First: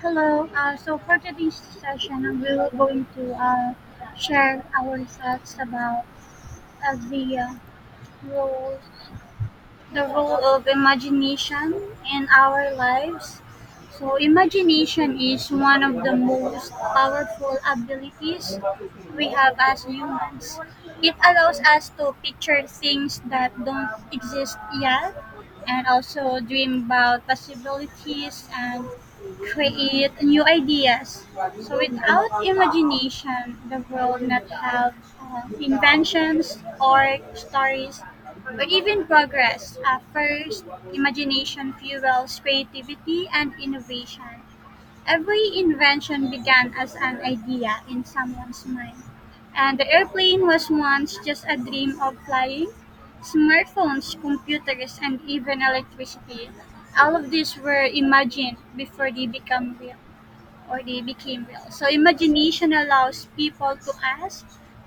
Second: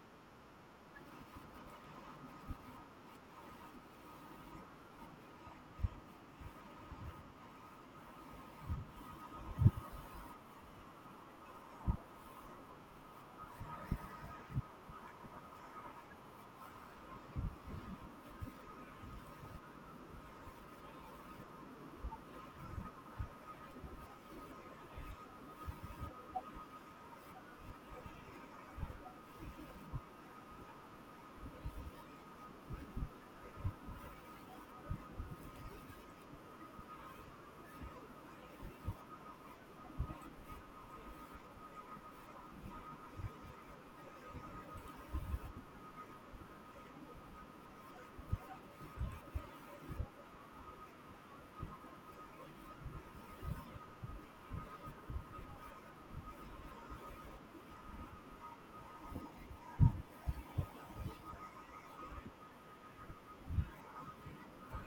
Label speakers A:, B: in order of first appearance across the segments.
A: Hello. So for today's session, we're going to share our thoughts about uh, the uh, roles the role of imagination in our lives. So imagination is one of the most powerful abilities we have as humans. It allows us to picture things that don't exist yet and also dream about possibilities and create new ideas. So without imagination, the world not have inventions or stories but even progress at first, imagination fuels creativity and innovation. Every invention began as an idea in someone's mind. And the airplane was once just a dream of flying. Smartphones, computers, and even electricity. All of these were imagined before they become real. Or they became real. So imagination allows people to ask,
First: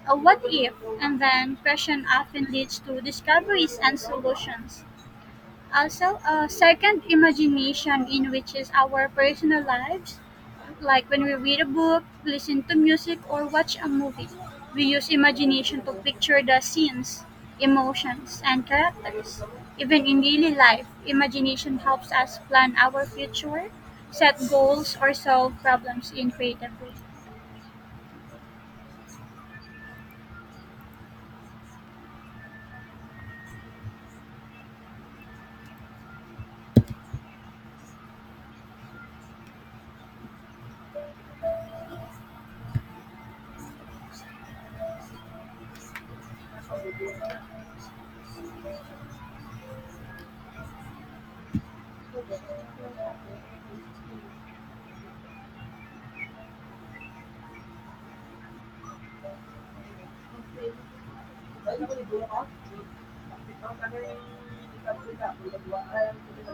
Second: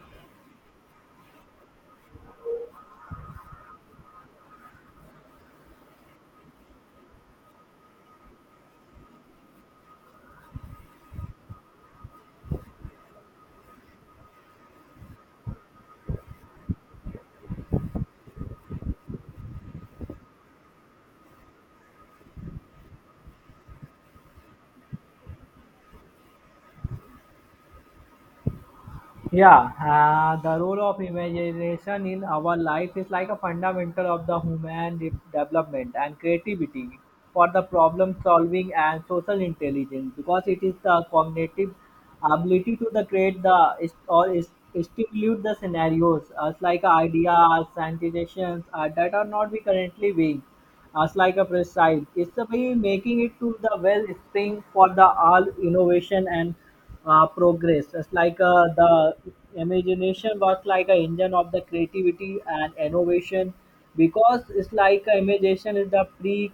A: a what if? And then question often leads to discoveries and solutions. Also, a second imagination in which is our personal lives. Like when we read a book, listen to music, or watch a movie, we use imagination to picture the scenes, emotions, and characters. Even in daily life, imagination helps us plan our future, set goals, or solve problems in creative ways.
B: Yeah, the role of imagination in our life is like a fundamental of the human development and creativity for the problem solving and social intelligence because it is the cognitive ability to the create the is- or is- stimulate the scenarios as like ideas and suggestions that are not be currently being as like a preside. It's a way making it to the wellspring for the all innovation and progress. It's like the imagination was like a engine of the creativity and innovation because it's like imagination is the pre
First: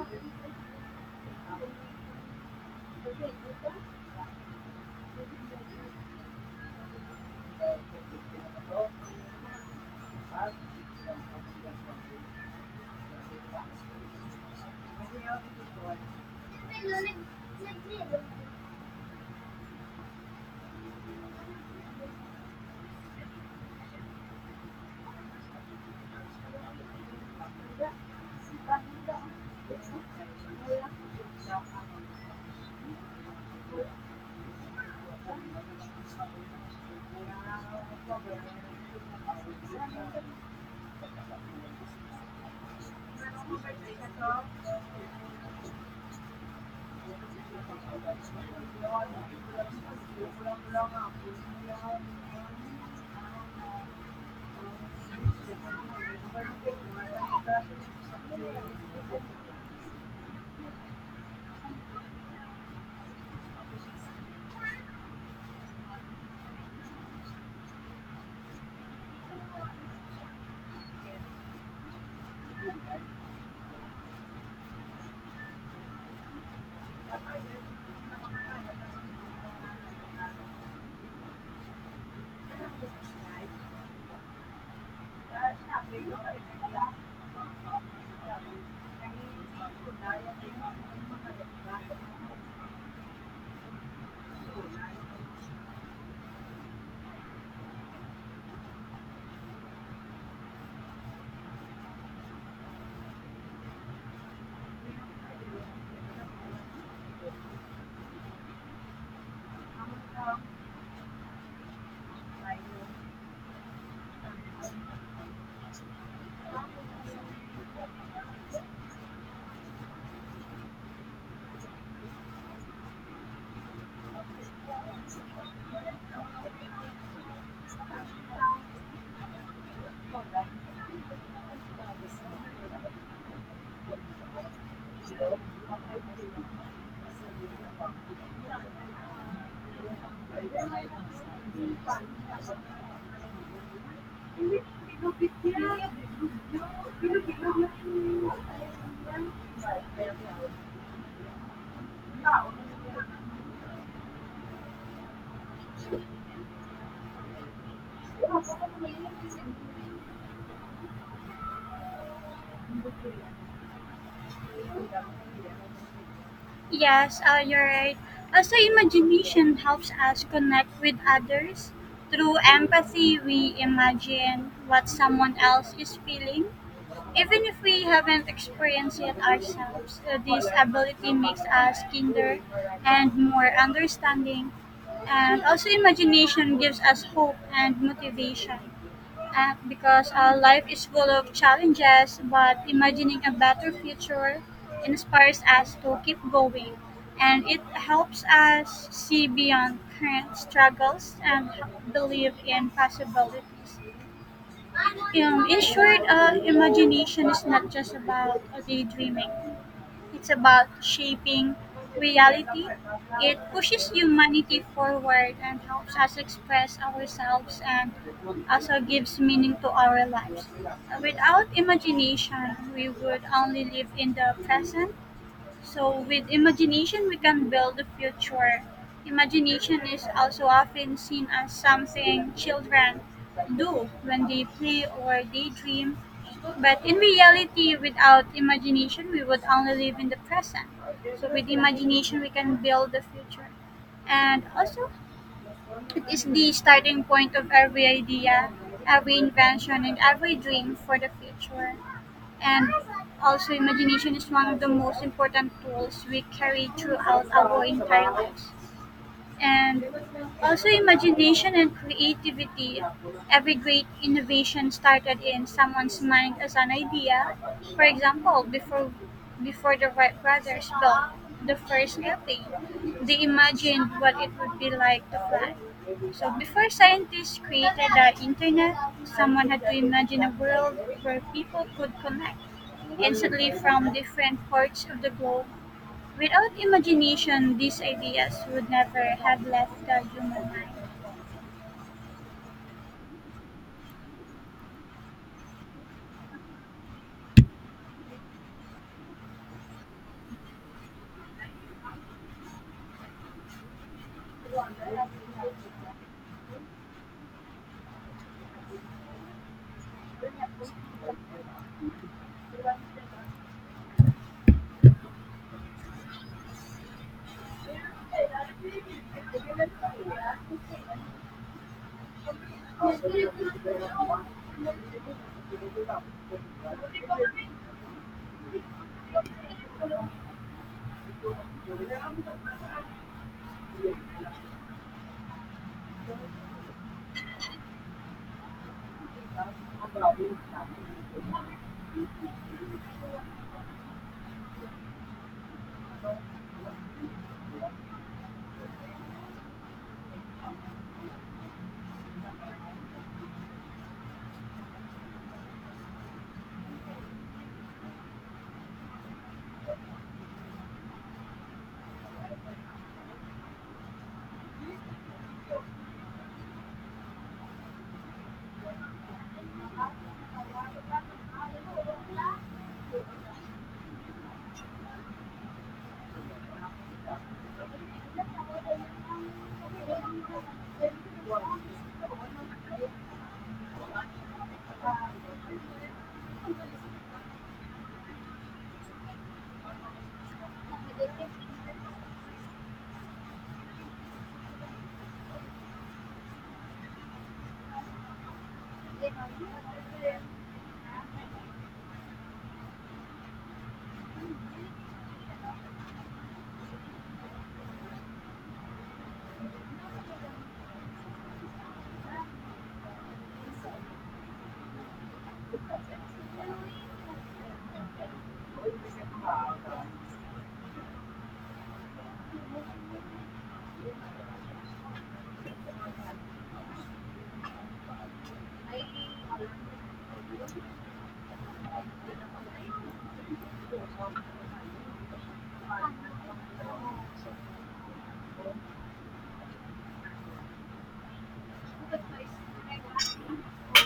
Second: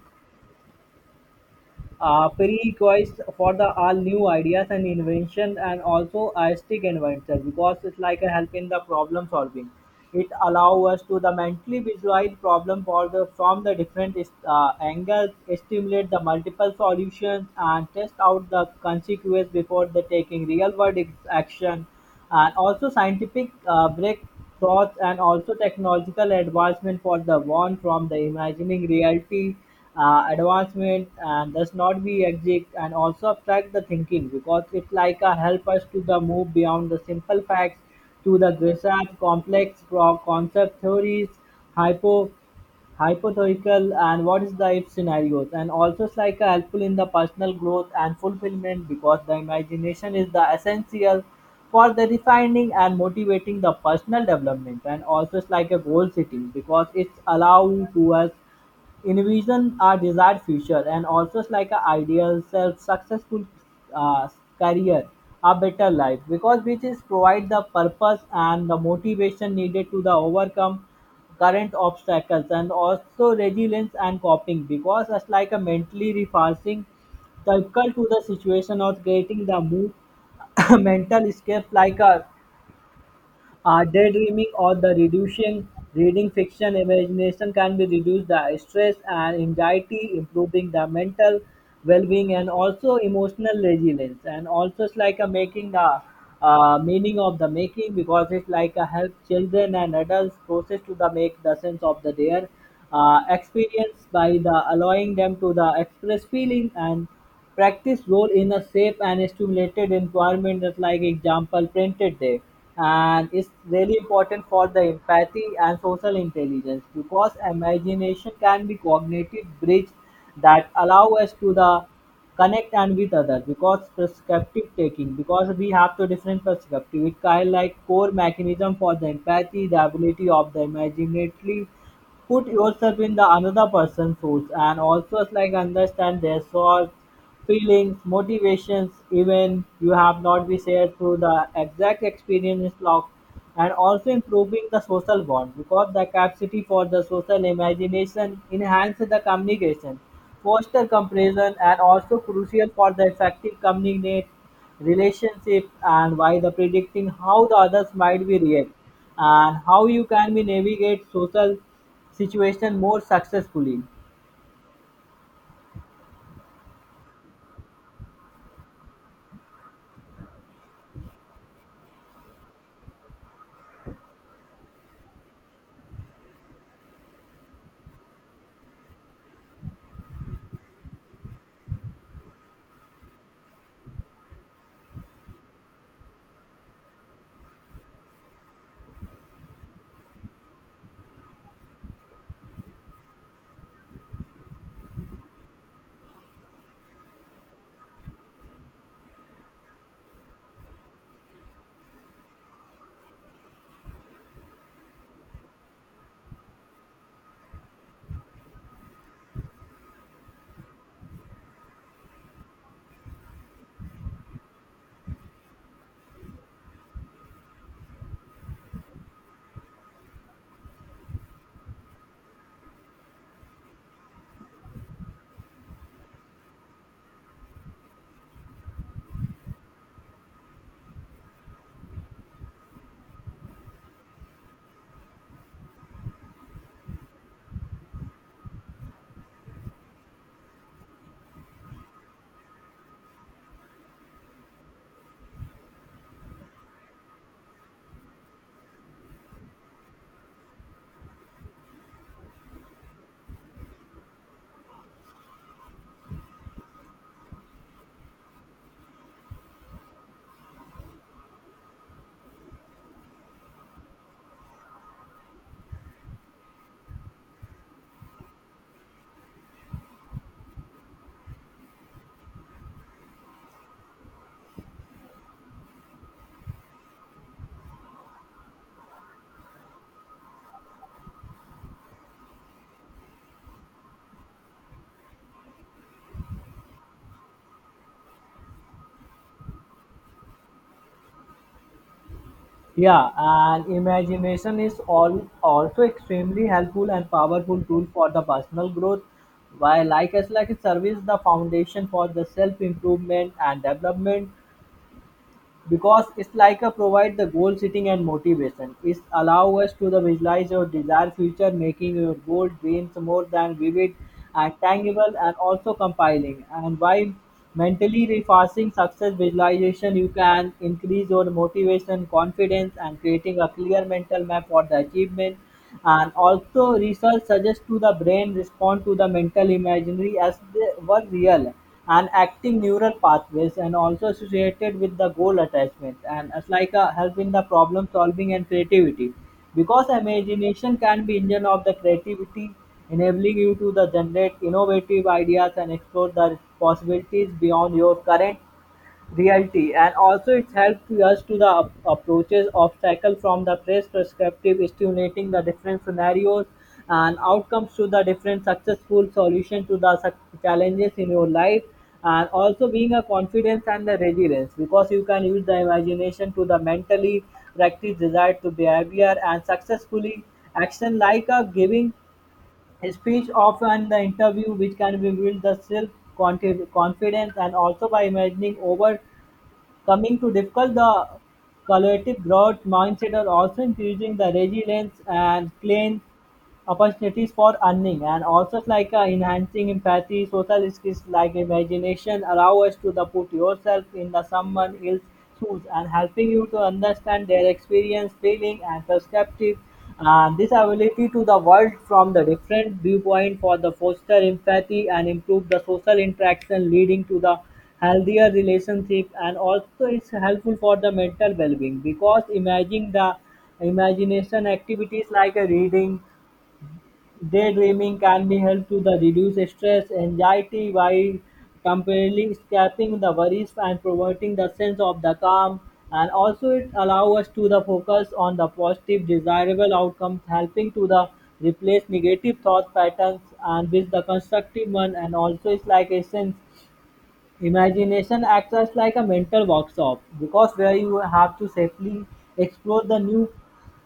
B: uh, prerequisite for the all new ideas and invention and also artistic inventor because it's like a help in the problem solving. It allow us to the mentally visualize problem for the from the different angles, stimulate the multiple solutions and test out the consequence before the taking real world action, and also scientific breakthroughs and also technological advancement for the one from the imagining reality advancement and does not be exact, and also abstract the thinking because it's like a help us to the move beyond the simple facts to the research complex concept theories, hypo hypothetical and what is the if scenarios. And also it's like a helpful in the personal growth and fulfillment because the imagination is the essential for the refining and motivating the personal development, and also it's like a goal setting because it's allow to us envision our desired future, and also it's like a ideal self successful uh, career, a better life, because which is provide the purpose and the motivation needed to the overcome current obstacles. And also resilience and coping because it's like a mentally refacing circle to the situation or creating the move mental escape like a daydreaming or the reducing reading fiction, imagination can be reduce the stress and anxiety, improving the mental well-being and also emotional resilience. And also it's like a making the meaning of the making because it's like a help children and adults process to the make the sense of the their experience by the allowing them to the express feeling and practice role in a safe and stimulated environment, just like example printed there. And it's really important for the empathy and social intelligence because imagination can be cognitive bridge that allow us to the connect and with others because perspective taking, because we have to different perspective, it kind of like core mechanism for the empathy, the ability of the imaginatively put yourself in the another person's shoes, and also it's like understand their thoughts, feelings, motivations, even you have not been shared through the exact experience log. And also improving the social bond because the capacity for the social imagination enhance the communication, foster comparison and also crucial for the effective communicate relationship, and by the predicting how the others might be react and how you can be navigate social situation more successfully.
A: Yes, you're right. Also, imagination helps us connect with others. Through empathy, we imagine what someone else is feeling. Even if we haven't experienced it ourselves, this ability makes us kinder and more understanding. And also, imagination gives us hope and motivation. Because life is full of challenges, but imagining a better future inspires us to keep going. And it helps us see beyond current struggles and believe in possibilities. In short, imagination is not just about daydreaming. It's about shaping reality. It pushes humanity forward and helps us express ourselves and also gives meaning to our lives. Without imagination, we would only live in the present. So with imagination, we can build a future. Imagination is also often seen as something children do when they play or daydream. But in reality, without imagination, we would only live in the present. So with imagination, we can build the future. And also, it is the starting point of every idea, every invention, and every dream for the future. And also, imagination is one of the most important tools we carry throughout our entire lives and also imagination and creativity. Every great innovation started in someone's mind as an idea. For example, before the Wright brothers built the first airplane, they imagined what it would be like to fly. So before scientists created the internet, someone had to imagine a world where people could connect instantly from different parts of the globe. Without imagination, these ideas would never have left the human mind.
B: Yeah, and imagination is all also extremely helpful and powerful tool for the personal growth. While like as like it serves the foundation for the self improvement and development, because it's like a provide the goal setting and motivation, it's allow us to the visualize your desired future, making your goal dreams more than vivid and tangible, and also compiling and by mentally refacing success visualization you can increase your motivation, confidence and creating a clear mental map for the achievement. And also research suggests to the brain respond to the mental imaginary as they were real and acting neural pathways and also associated with the goal attachment. And it's like a help in the problem solving and creativity because imagination can be engine of the creativity, enabling you to the generate innovative ideas and explore the possibilities beyond your current reality, and also it helps us to the approaches obstacle from the player's perspective, stimulating the different scenarios and outcomes to the different successful solution to the challenges in your life. And also being a confidence and the resilience because you can use the imagination to the mentally practice desire to behavior and successfully action like a giving a speech of an interview which can be build the self confidence, and also by imagining over coming to difficult, the collaborative growth mindset are also increasing the resilience and clean opportunities for earning. And also like enhancing empathy social skills, like imagination allow us to the put yourself in the someone else's shoes and helping you to understand their experience, feeling and perspective, and this ability to the world from the different viewpoint for the foster empathy and improve the social interaction leading to the healthier relationship. And also it's helpful for the mental well-being because imagining the imagination activities like a reading, daydreaming can be helpful to the reduce stress, anxiety while completely escaping the worries and promoting the sense of the calm. And also it allows us to the focus on the positive desirable outcomes, helping to the replace negative thought patterns and with the constructive one. And also it's like essence, imagination acts as like a mental workshop because where you have to safely explore the new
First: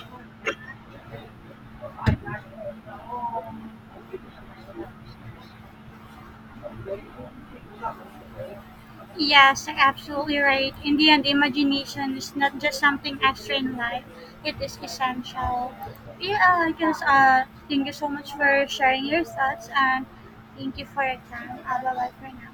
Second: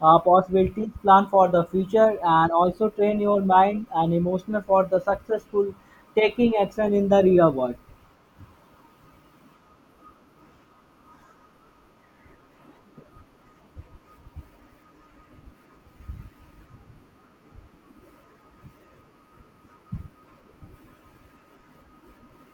B: possibilities, plan for the future, and also train your mind and emotional for the successful taking action in the real world.
A: Yes, absolutely right. In the end, imagination is not just something extra in life, it is essential. Yeah, I guess thank you so much for sharing your thoughts and thank you for your time. Bye bye for now.